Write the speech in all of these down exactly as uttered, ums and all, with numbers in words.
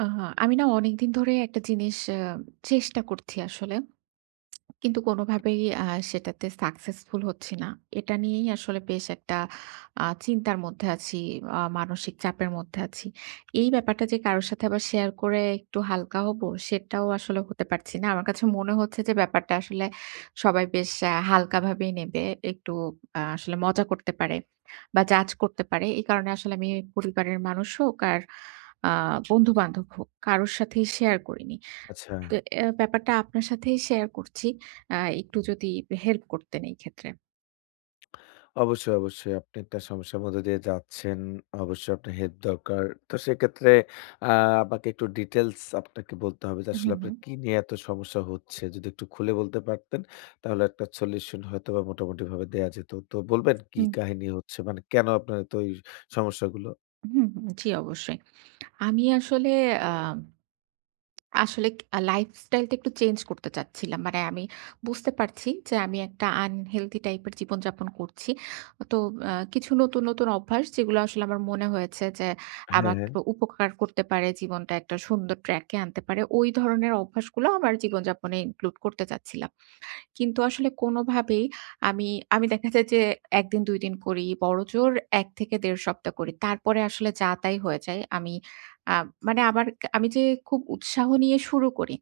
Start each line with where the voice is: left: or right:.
right: আহা, আমি না অনেকদিন ধরে একটা জিনিস আ চেষ্টা করছি আসলে। কিন্তু কোনোভাবেই আ সেটাতে সাকসেসফুল হচ্ছি না। এটা নিয়েই আসলে বেশ একটা আ চিন্তার মধ্যে আছি, আ মানসিক চাপের মধ্যে আছি। এই ব্যাপারটা যে কারো সাথে আবার শেয়ার করে একটু হালকা হবো, সেটাও আসলে হতে পারছি না। আমার কাছে মনে হচ্ছে যে ব্যাপারটা আসলে সবাই বেশ আ হালকাভাবেই নেবে। একটু আ আসলে মজা করতে পারে বা জাজ করতে পারে। এই কারণে আসলে আমি পরিবারের মানুষ হোক আর আ বন্ধু-বান্ধব হোক, কারোর সাথেই শেয়ার করিনি।
left: আচ্ছা।
right: তো অ্যা ব্যাপারটা আপনার সাথেই শেয়ার করছি। আ একটু যদি হেল্প করতেন এই ক্ষেত্রে।
left: অবশ্যই, অবশ্যই আপনি একটা সমস্যার মধ্য দিয়ে যাচ্ছেন। অবশ্যই আপনার হেল্প দরকার। তো সেক্ষেত্রে আ আমাকে একটু ডিটেইলস আপনাকে বলতে হবে যে
right: হুম,
left: আসলে আপনার
right: হুম।
left: কি নিয়ে এত সমস্যা হচ্ছে? যদি একটু খুলে বলতে পারতেন তাহলে একটা সলিউশন হয়তোবা মোটামুটিভাবে দেয়া যেত। তো বলবেন কি
right: হুম,
left: কাহিনী হচ্ছে? মানে কেন আপনার এত এই সমস্যাগুলো?
right: হুম, হুম। জি, অবশ্যই। আমি আসলে আ আসলে আ লাইফস্টাইলটা একটু চেঞ্জ করতে চাচ্ছিলাম। মানে আমি বুঝতে পারছি যে আমি একটা আনহেলথি টাইপের জীবনযাপন করছি। তো আ কিছু নতুন, নতুন অভ্যাস যেগুলো আসলে আমার মনে হয়েছে যে
left: হ্যাঁ,
right: আমার
left: হ্যাঁ।
right: একটু উপকার করতে পারে, জীবনটা একটা সুন্দর ট্র্যাকে আনতে পারে। ওই ধরনের অভ্যাসগুলো আমার জীবনযাপনে ইনক্লুড করতে চাচ্ছিলাম। কিন্তু আসলে কোনোভাবেই আমি আমি দেখা যায় যে এক দিন দুই দিন করি, বড়জোর এক থেকে দেড় সপ্তাহ করি। তারপরে আসলে যা তাই হয়ে যায়। আমি আ মানে আমার আমি যে খুব উৎসাহ নিয়ে শুরু করি,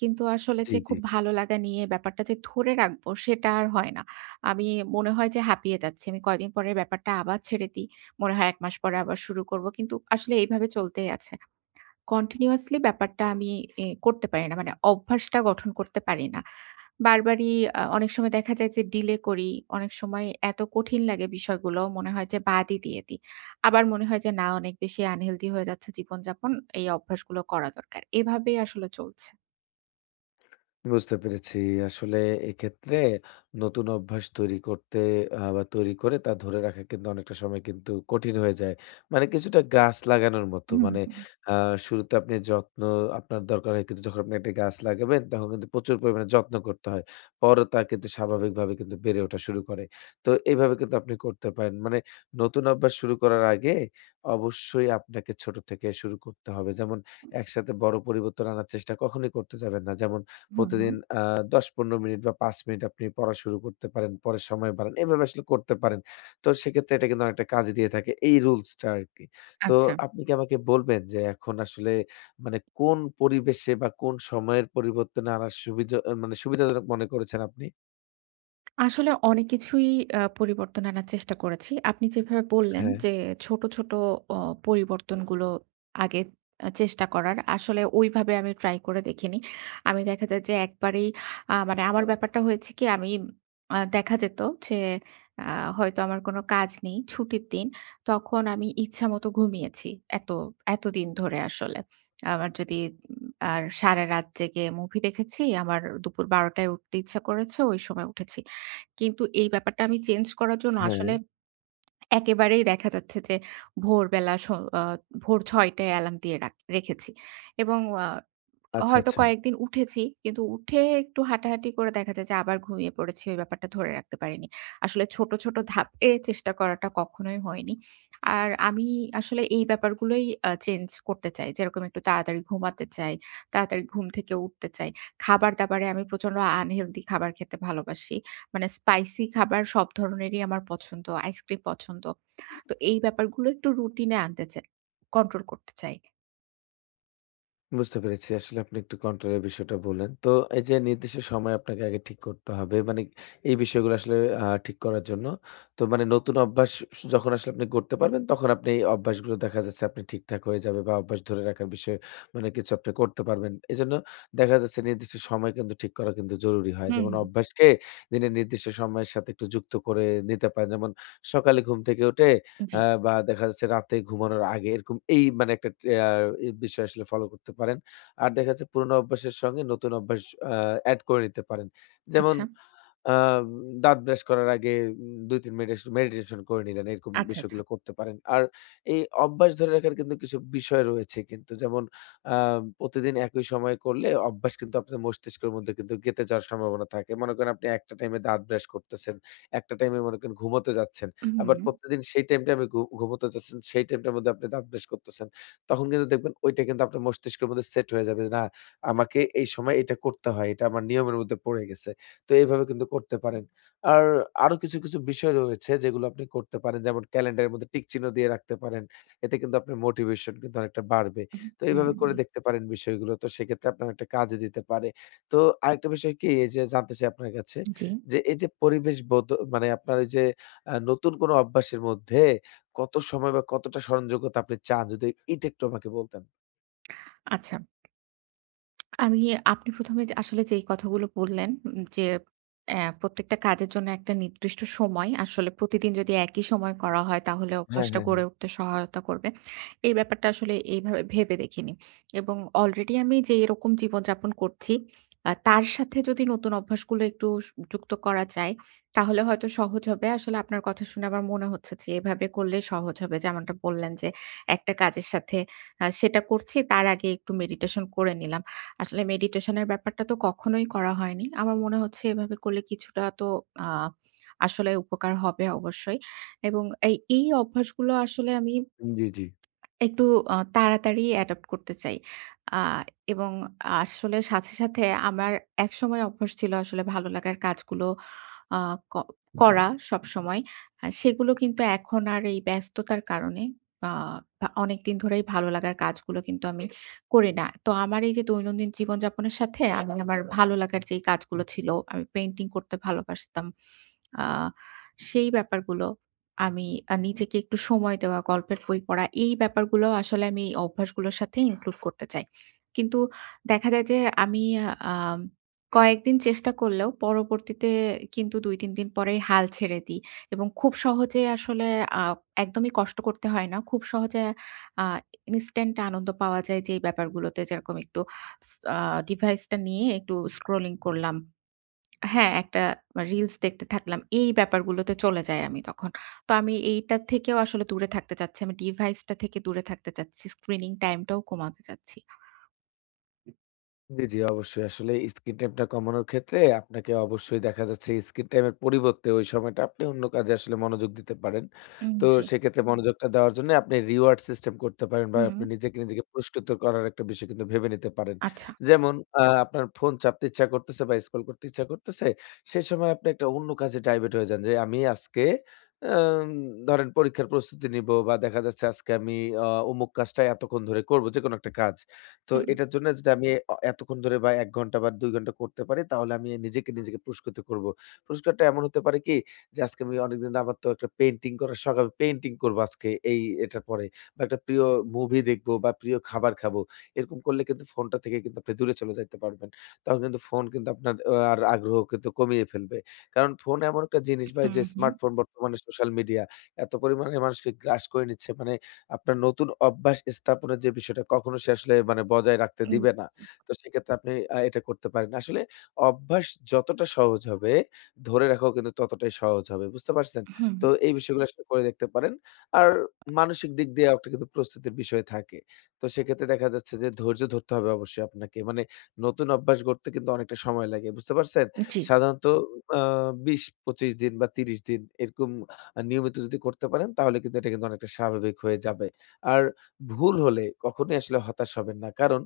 right: কিন্তু আসলে
left: জি,
right: যে
left: জি।
right: খুব ভালো লাগা নিয়ে ব্যাপারটা যে ধরে রাখবো সেটা আর হয় না। আমি মনে হয় যে হাঁপিয়ে যাচ্ছি। আমি কয়দিন পরে ব্যাপারটা আবার ছেড়ে দিই। মনে হয় এক মাস পরে আবার শুরু করব। কিন্তু আসলে এইভাবে চলতেই আছে। কন্টিনিউয়াসলি ব্যাপারটা আমি এ করতে পারি না। মানে অভ্যাসটা গঠন করতে পারি না। বারবারই আ অনেক সময় দেখা যায় যে ডিলে করি। অনেক সময় এত কঠিন লাগে বিষয়গুলো মনে হয় যে বাদই দিয়ে দিই। আবার মনে হয় যে না অনেক বেশি আনহেলথি হয়ে যাচ্ছে জীবনযাপন। এই অভ্যাসগুলো করা দরকার। এভাবেই আসলে চলছে।
left: বুঝতে পেরেছি। আসলে এক্ষেত্রে নতুন অভ্যাস তৈরি করতে আ বা তৈরি করে তা ধরে রাখা কিন্তু অনেকটা সময় কিন্তু কঠিন হয়ে যায়। মানে কিছুটা গাছ লাগানোর মতো।
right: হুম,
left: মানে
right: হুম।
left: আ শুরুতে আপনি যত্ন আপনার দরকার হয় কিন্তু যখন আপনি একটা গাছ লাগাবেন তখন কিন্তু প্রচুর পরিমাণে যত্ন করতে হয়। পরে তা কিন্তু স্বাভাবিকভাবে কিন্তু বেড়ে ওঠা শুরু করে। তো এইভাবে কিন্তু আপনি করতে পারেন। মানে নতুন অভ্যাস শুরু করার আগে অবশ্যই আপনাকে ছোট থেকে শুরু করতে হবে। যেমন একসাথে বড় পরিবর্তন আনার চেষ্টা কখনোই করতে যাবেন না। যেমন
right: হুম,
left: প্রতিদিন
right: হুম।
left: আ দশ থেকে পনেরো মিনিট বা পাঁচ মিনিট আপনি পড়া শুরু করতে পারেন। পরে সময় বাড়ান। এভাবে আসলে করতে পারেন। তো সেক্ষেত্রে এটা কিন্তু অনেকটা কাজে দিয়ে থাকে এই রুলসটা আরকি। তো
right: আচ্ছা।
left: আপনি কি আমাকে বলবেন যে এখন আসলে মানে কোন পরিবেশে বা কোন সময়ের পরিবর্তনে আনার সুবিধা আ মানে সুবিধাজনক মনে করেছেন আপনি?
right: আসলে অনেক কিছুই আ পরিবর্তন আনার চেষ্টা করেছি। আপনি যেভাবে বললেন
left: হ্যাঁ,
right: যে ছোট, ছোট অ পরিবর্তনগুলো আগে আ চেষ্টা করার। আসলে ওইভাবে আমি ট্রাই করে দেখিনি। আমি দেখা যায় যে একবারেই আ মানে আমার ব্যাপারটা হয়েছে কি আমি আ দেখা যেত যে আ হয়তো আমার কোনো কাজ নেই, ছুটির দিন। তখন আমি ইচ্ছামত ঘুমিয়েছি এত এতদিন ধরে আসলে। আমার যদি উম আর সারারাত জেগে মুভি দেখেছি, আমার দুপুর ১২ঃ শূন্য শূন্য টায় উঠতে ইচ্ছা করেছে, ওই সময় উঠেছি। কিন্তু এই ব্যাপারটা আমি চেঞ্জ করার জন্য
left: হ্যাঁ।
right: আসলে একেবারেই দেখা যাচ্ছে যে ভোরবেলা স আ ভোর ৬ঃ শূন্য শূন্য টায় অ্যালার্ম দিয়ে রাখ রেখেছি এবং আ
left: আচ্ছা,
right: হয়তো
left: আচ্ছা।
right: কয়েকদিন উঠেছি। কিন্তু উঠে একটু হাঁটাহাঁটি করে দেখা যায় যে আবার ঘুমিয়ে পড়েছি। ওই ব্যাপারটা ধরে রাখতে পারিনি। আসলে ছোট, ছোট ধাপে চেষ্টা করাটা কখনোই হয়নি। আর আমি আসলে এই ব্যাপারগুলোই আ চেঞ্জ করতে চাই। যেরকম একটু তাড়াতাড়ি ঘুমাতে চাই, তাড়াতাড়ি ঘুম থেকে উঠতে চাই। খাবার-দাবারে আমি প্রচন্ড আনহেলথি খাবার খেতে ভালোবাসি। মানে স্পাইসি খাবার সব ধরনেরই আমার পছন্দ, আইসক্রিম পছন্দ। তো এই ব্যাপারগুলো একটু রুটিন এ আনতে চাই। কন্ট্রোল করতে চাই।
left: বুঝতে পেরেছি। আসলে আপনি একটু কন্ট্রোলের বিষয়টা বললেন। তো এই যে নির্দিষ্ট সময় আপনাকে আগে ঠিক করতে হবে। মানে এই বিষয়গুলো আসলে আ ঠিক করার জন্য। তো মানে নতুন অভ্যাস স যখন আসলে আপনি গড়তে পারবেন তখন আপনি এই অভ্যাসগুলো দেখা যাচ্ছে আপনি ঠিকঠাক হয়ে যাবে বা অভ্যাস ধরে রাখার বিষয়ে মানে কিছু আপনি করতে পারবেন। এজন্য দেখা যাচ্ছে নির্দিষ্ট সময় কিন্তু ঠিক করা কিন্তু জরুরি হয়।
right: হুম,
left: যেমন
right: হুম।
left: অভ্যাসকে দিনের নির্দিষ্ট সময়ের সাথে একটু যুক্ত করে নিতে পারেন। যেমন সকালে ঘুম থেকে উঠে
right: জি।
left: আ বা দেখা যাচ্ছে রাতে ঘুমানোর আগে এরকম এই মানে একটা আ এ বিষয় আসলে ফলো করতে পারেন। আর দেখা যাচ্ছে পুরোনো অভ্যাসের সঙ্গে নতুন অভ্যাস আ এড করে নিতে পারেন। যেমন
right: আচ্ছা।
left: আ দাঁত ব্রাশ করার আগে উম দুই থেকে তিন মিনিট মেডিটেশন করে নিলেন। এরকম
right: আচ্ছা, আচ্ছা।
left: বিষয়গুলো করতে পারেন। আর এই অভ্যাস ধরে রাখার কিন্তু কিছু বিষয় রয়েছে কিন্তু যেমন আ প্রতিদিন একই সময়ে করলে অভ্যাস কিন্তু আপনার মস্তিষ্কের মধ্যে কিন্তু গেঁথে যাওয়ার সম্ভাবনা থাকে। মনে করেন আপনি একটা টাইমে দাঁত ব্রাশ করতেছেন, একটা টাইমে মনে করেন ঘুমোতে যাচ্ছেন। আবার
right: হুম,
left: প্রত্যেকদিন সেই টাইমটা আপনি ঘু ঘুমোতে যাচ্ছেন, সেই টাইমটার মধ্যে আপনি দাঁত ব্রাশ করতেছেন। তখন কিন্তু দেখবেন ওইটা কিন্তু আপনার মস্তিষ্কের মধ্যে সেট হয়ে যাবে। যে, না, আমাকে এই সময় এটা করতে হয়। এটা আমার নিয়মের মধ্যে পড়ে গেছে। তো এইভাবে কিন্তু করতে পারেন। আর আরো কিছু, কিছু বিষয় রয়েছে যেগুলো আপনি করতে পারেন। যেমন ক্যালেন্ডারের মধ্যে টিক চিহ্ন দিয়ে রাখতে পারেন। এতে কিন্তু আপনার মোটিভেশন কিন্তু অনেকটা বাড়বে। তো এইভাবে
right: হুম,
left: করে দেখতে পারেন বিষয়গুলো। তো সেক্ষেত্রে আপনার একটা কাজে দিতে পারে। তো আরেকটা বিষয় কি এই যে জানতে চাই আপনার কাছে
right: জি।
left: যে এই যে পরিবেশ বদ মানে আপনার ওই যে আ নতুন কোনো অভ্যাসের মধ্যে কত সময় বা কতটা স্মরণযোগ্যতা আপনি চান? যদি এটা একটু আমাকে বলতেন।
right: আচ্ছা। আমি আপনি ১ম এ আসলে যেই কথাগুলো বললেন উম যে অ্যা প্রত্যেকটা কাজের জন্য একটা নির্দিষ্ট সময় আসলে প্রতিদিন যদি একই সময় করা হয় তাহলে
left: হ্যাঁ,
right: অভ্যাসটা
left: হ্যাঁ,
right: গড়ে
left: হ্যাঁ।
right: উঠতে সহায়তা করবে। এই ব্যাপারটা আসলে এইভাবে ভেবে দেখিনি। এবং অলরেডি আমি যে এরকম জীবনযাপন করছি আ তার সাথে যদি নতুন অভ্যাসগুলো একটু সু যুক্ত করা যায় তাহলে হয়তো সহজ হবে। আসলে আপনার কথা শুনে আমার মনে হচ্ছে যে এভাবে করলে সহজ হবে। যেমনটা বললেন যে একটা কাজের সাথে আ সেটা করছি তার আগে একটু মেডিটেশন করে নিলাম। আসলে মেডিটেশনের ব্যাপারটা তো কখনোই করা হয়নি। আমার মনে হচ্ছে এভাবে করলে কিছুটা তো আ আসলে উপকার হবে অবশ্যই। এবং এই, এই অভ্যাসগুলো আসলে আমি
left: জি, জি।
right: একটু আ তাড়াতাড়ি অ্যাডপ্ট করতে চাই। আ এবং আসলে সাথে, সাথে আমার একসময় অভ্যাস ছিল আসলে ভালো লাগার কাজগুলো আ ক করা সবসময়। আ সেগুলো কিন্তু এখন আর এই ব্যস্ততার কারণে আ ভা অনেকদিন ধরেই ভালো লাগার কাজগুলো কিন্তু আমি করি না। তো আমার এই যে দৈনন্দিন জীবনযাপনের সাথে আমি আমার ভালো লাগার যেই কাজগুলো ছিল, আমি পেইন্টিং করতে ভালোবাসতাম। আ সেই ব্যাপারগুলো আমি আ নিজেকে একটু সময় দেওয়া, গল্পের বই পড়া এই ব্যাপারগুলো আসলে আমি এই অভ্যাসগুলোর সাথে ইনক্লুড করতে চাই। কিন্তু দেখা যায় যে আমি আম কয়েকদিন চেষ্টা করলেও পরবর্তীতে কিন্তু দুই তিন দিন পরেই হাল ছেড়ে দিই এবং খুব সহজে আসলে আ একদমই কষ্ট করতে হয় না। খুব সহজে আ ইনস্ট্যান্ট আনন্দ পাওয়া যায় যেই ব্যাপারগুলোতে যেরকম একটু স আ ডিভাইসটা নিয়ে একটু স্ক্রলিং করলাম, হ্যাঁ, একটা রিলস দেখতে থাকলাম। এই ব্যাপারগুলোতে চলে যাই আমি তখন। তো আমি এইটা থেকেও আসলে দূরে থাকতে চাচ্ছি। আমি ডিভাইসটা থেকে দূরে থাকতে চাচ্ছি। স্ক্রিনিং টাইমটাও কমাতে চাচ্ছি।
left: জি, জি, অবশ্যই। আসলে স্ক্রিন টাইমটা কমানোর ক্ষেত্রে আপনাকে অবশ্যই দেখা যাচ্ছে স্ক্রিন টাইমের পরিবর্তে ওই সময়টা আপনি অন্য কাজে আসলে মনোযোগ দিতে পারেন।
right: উম,
left: তো
right: জি।
left: সেক্ষেত্রে হুম। মনোযোগটা দেওয়ার জন্য আপনি রিওয়ার্ড সিস্টেম করতে পারেন বা
right: হুম।
left: আপনি নিজেকে, নিজেকে পুরস্কৃত করার একটা বিষয় কিন্তু ভেবে নিতে পারেন।
right: আচ্ছা।
left: যেমন আ আপনার ফোন চাপতে ইচ্ছা করতেছে বা স্ক্রল করতে ইচ্ছা করতেছে, সে সময় আপনি একটা অন্য কাজে ডাইভার্ট হয়ে যান যে, "আমি আজকে আম ধরেন পরীক্ষার প্রস্তুতি নিবো বা দেখা যাচ্ছে আজকে আমি আ অমুক কাজটা এতক্ষণ ধরে করব।" যেকোনো একটা কাজ। তো
right: হুম,
left: এটার জন্য যদি আমি অ এতক্ষণ ধরে বা এক ঘন্টা বা দুই ঘন্টা করতে পারি তাহলে আমি নিজেকে, নিজেকে পুরস্কৃত করব। পুরস্কারটা এমন হতে পারে কি যে আজকে আমি অনেকদিন আমার তো একটা পেইন্টিং করার শখ, আমি পেইন্টিং করব আজকে এই এটার পরে বা একটা প্রিয় মুভি দেখব বা প্রিয় খাবার খাবো। এরকম করলে কিন্তু ফোনটা থেকে কিন্তু আপনি দূরে চলে যাইতে পারবেন। তখন কিন্তু ফোন কিন্তু আপনার আ আর আগ্রহ কিন্তু কমিয়ে ফেলবে। কারণ ফোন এমন একটা জিনিস ভাই
right: হুম,
left: যে
right: হুম।
left: স্মার্টফোন বর্তমানে সোশ্যাল মিডিয়া এত পরিমাণে মানুষকে গ্রাস করে নিচ্ছে মানে আপনার নতুন অভ্যাস স্থাপনের যে বিষয়টা কখনো সে আসলে মানে বজায় রাখতে
right: উম,
left: দিবে না। তো সেক্ষেত্রে আপনি আ এটা করতে পারেন। আসলে অভ্যাস যতটা সহজ হবে, ধরে রাখাও কিন্তু ততটাই সহজ হবে। বুঝতে পারছেন?
right: হুম,
left: তো
right: হুম।
left: এই বিষয়গুলো আসলে করে দেখতে পারেন। আর মানসিক দিক দিয়েও একটা কিন্তু প্রস্তুতির বিষয় থাকে। তো সেক্ষেত্রে দেখা যাচ্ছে যে ধৈর্য ধরতে হবে অবশ্যই আপনাকে। মানে নতুন অভ্যাস গড়তে কিন্তু অনেকটা সময় লাগে। বুঝতে পারছেন?
right: জি।
left: সাধারণত আ বিশ থেকে পঁচিশ দিন বা ত্রিশ দিন এরকম আ নিয়মিত যদি করতে পারেন তাহলে কিন্তু এটা কিন্তু অনেকটা স্বাভাবিক হয়ে যাবে। আর ভুল হলে কখনোই আসলে হতাশ হবেন না। কারণ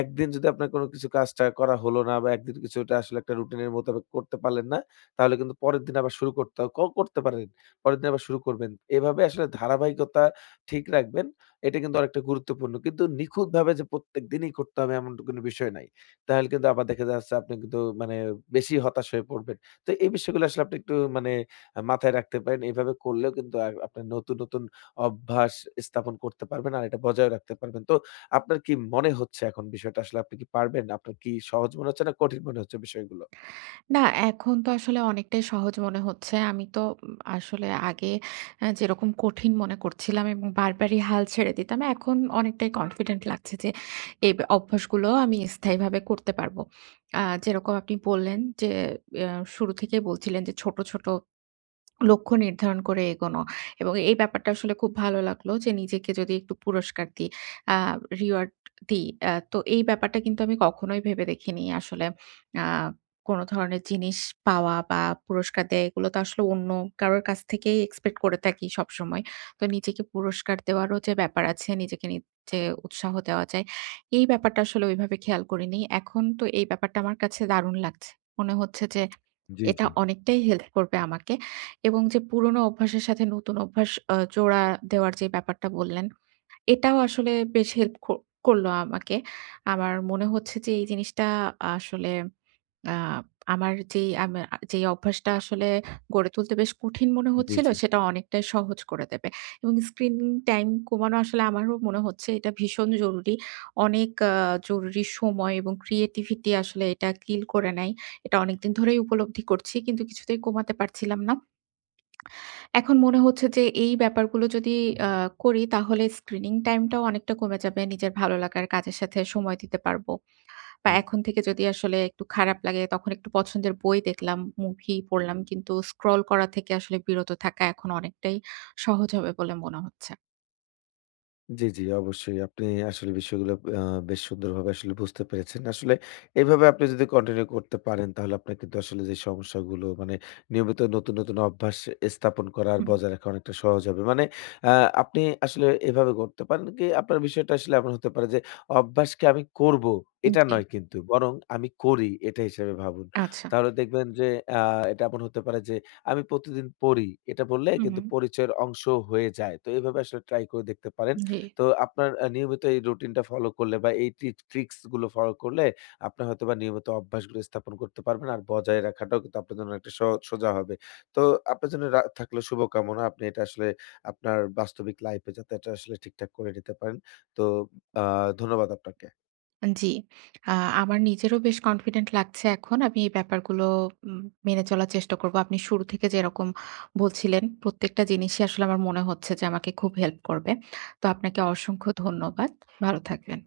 left: একদিন যদি আপনার কোনো কিছু কাজটা করা হলো না বা একদিন কিছুটা আসলে একটা রুটিনের মোতাবেক করতে পারলেন না, তাহলে কিন্তু পরের দিন আবার শুরু করতে হ- ক করতে পারেন। পরের দিন আবার শুরু করবেন। এভাবে আসলে ধারাবাহিকতা ঠিক রাখবেন। এটা কিন্তু অনেকটা গুরুত্বপূর্ণ। কিন্তু নিখুঁতভাবে যে প্রত্যেকদিনই করতে হবে এমন তো কোনো বিষয় নাই। তাহলে কিন্তু আবার দেখা যাচ্ছে আপনি কিন্তু মানে বেশি হতাশ হয়ে পড়বেন। তো এই বিষয়গুলো আসলে আপনি একটু মানে হ্যাঁ, মাথায় রাখতে পারেন। এভাবে করলেও কিন্তু আ আপনার নতুন, নতুন অভ্যাস স্থাপন করতে পারবেন। আর এটা বজায় রাখতে পারবেন। তো আপনার কি মনে হচ্ছে এখন বিষয়টা আসলে আপনি কি পারবেন? আপনার কি সহজ মনে হচ্ছে না কঠিন মনে হচ্ছে বিষয়গুলো?
right: না, এখন তো আসলে অনেকটাই সহজ মনে হচ্ছে। আমি তো উম আসলে আগে আ যেরকম কঠিন মনে করছিলাম এবং বারবারই হাল ছেড়ে দিতাম, এখন অনেকটাই কনফিডেন্ট লাগছে যে এই ব অভ্যাসগুলো আমি স্থায়ীভাবে করতে পারবো। আ যেরকম আপনি বললেন যে, ইয়া শুরু থেকেই বলছিলেন যে ছোট, ছোট লক্ষ্য নির্ধারণ করে এগোনো এবং এই ব্যাপারটা আসলে খুব ভালো লাগলো যে নিজেকে যদি একটু পুরস্কার দিই, আ রিওয়ার্ড দিই। আ তো এই ব্যাপারটা কিন্তু আমি কখনোই ভেবে দেখিনি আসলে। আ কোনো ধরনের জিনিস পাওয়া বা পুরস্কার দেয়া এগুলো তো আসলে অন্য কারোর কাছ থেকেই এক্সপেক্ট করে থাকি সবসময়। তো নিজেকে পুরস্কার দেওয়ারও যে ব্যাপার আছে, নিজেকে নিজে উৎসাহ দেওয়া যায়, এই ব্যাপারটা আসলে ওইভাবে খেয়াল করিনি। এখন তো এই ব্যাপারটা আমার কাছে দারুণ লাগছে। মনে হচ্ছে যে
left: জি,
right: এটা
left: জি,
right: অনেকটাই হেল্প করবে আমাকে। এবং যে পুরোনো অভ্যাসের সাথে নতুন অভ্যাস আ জোড়া দেওয়ার যে ব্যাপারটা বললেন, এটাও আসলে বেশ হেল্প ক করলো আমাকে। আমার মনে হচ্ছে যে এই জিনিসটা আসলে আ আমার যেই আমা যেই অভ্যাসটা আসলে গড়ে তুলতে বেশ কঠিন মনে
left: জি,
right: হচ্ছিল,
left: জি।
right: সেটা অনেকটাই সহজ করে দেবে। এবং স্ক্রিন টাইম কমানো আসলে আমারও মনে হচ্ছে এটা ভীষণ জরুরি। অনেক আ জরুরি সময় এবং ক্রিয়েটিভিটি আসলে এটা কিল করে নেয়। এটা অনেকদিন ধরেই উপলব্ধি করছি। কিন্তু কিছুতেই কমাতে পারছিলাম না। এখন মনে হচ্ছে যে এই ব্যাপারগুলো যদি আ করি তাহলে স্ক্রিনিং টাইমটাও অনেকটা কমে যাবে। নিজের ভালো লাগার কাজের সাথে সময় দিতে পারবো। বা
left: হুম।
right: এখন থেকে যদি আসলে একটু খারাপ লাগে তখন একটু পছন্দের বই দেখলাম, মুভি পড়লাম। কিন্তু স্ক্রল করা থেকে আসলে বিরত থাকা এখন অনেকটাই সহজ হবে বলে মনে হচ্ছে।
left: জি, জি, অবশ্যই। আপনি আসলে বিষয়গুলো আ বেশ সুন্দরভাবে আসলে বুঝতে পেরেছেন। আসলে এভাবে আপনি যদি কন্টিনিউ করতে পারেন, তাহলে আপনার কিন্তু আসলে যে সমস্যাগুলো মানে নিয়মিত নতুন, নতুন অভ্যাস স্থাপন করা আর
right: হুম।
left: বজায় রাখা অনেকটা সহজ হবে। মানে আ আপনি আসলে এভাবে করতে পারেন কি আপনার বিষয়টা আসলে এমন হতে পারে যে অভ্যাসকে আমি করব
right: উম,
left: এটা
right: জি,
left: নয় কিন্তু বরং আমি করি এটা হিসেবে ভাবুন।
right: আচ্ছা।
left: তাহলে দেখবেন যে আ এটা এমন হতে পারে যে আমি প্রতিদিন পড়ি। এটা বললে
right: হুম,
left: কিন্তু
right: হুম।
left: পরিচয়ের অংশ হয়ে যায়। তো এভাবে আসলে ট্রাই করে দেখতে পারেন।
right: জি।
left: তো আপনার আ নিয়মিত এই রুটিনটা ফলো করলে বা এই ট্রি ট্রিক্স গুলো ফলো করলে আপনি হয়তোবা নিয়মিত অভ্যাসগুলো স্থাপন করতে পারবেন। আর বজায় রাখাটাও কিন্তু আপনার জন্য অনেকটা স সোজা হবে। তো আপনার জন্য রা থাকলো শুভকামনা। আপনি এটা আসলে আপনার বাস্তবিক লাইফ এ যাতে এটা আসলে ঠিকঠাক করে নিতে পারেন। তো আ ধন্যবাদ আপনাকে।
right: জি। আ আমার নিজেরও বেশ কনফিডেন্ট লাগছে এখন। আমি এই ব্যাপারগুলো উম মেনে চলার চেষ্টা করব। আপনি শুরু থেকে যেরকম বলছিলেন, প্রত্যেকটা জিনিসই আসলে আমার মনে হচ্ছে যে আমাকে খুব হেল্প করবে। তো আপনাকে অসংখ্য ধন্যবাদ। ভালো থাকবেন।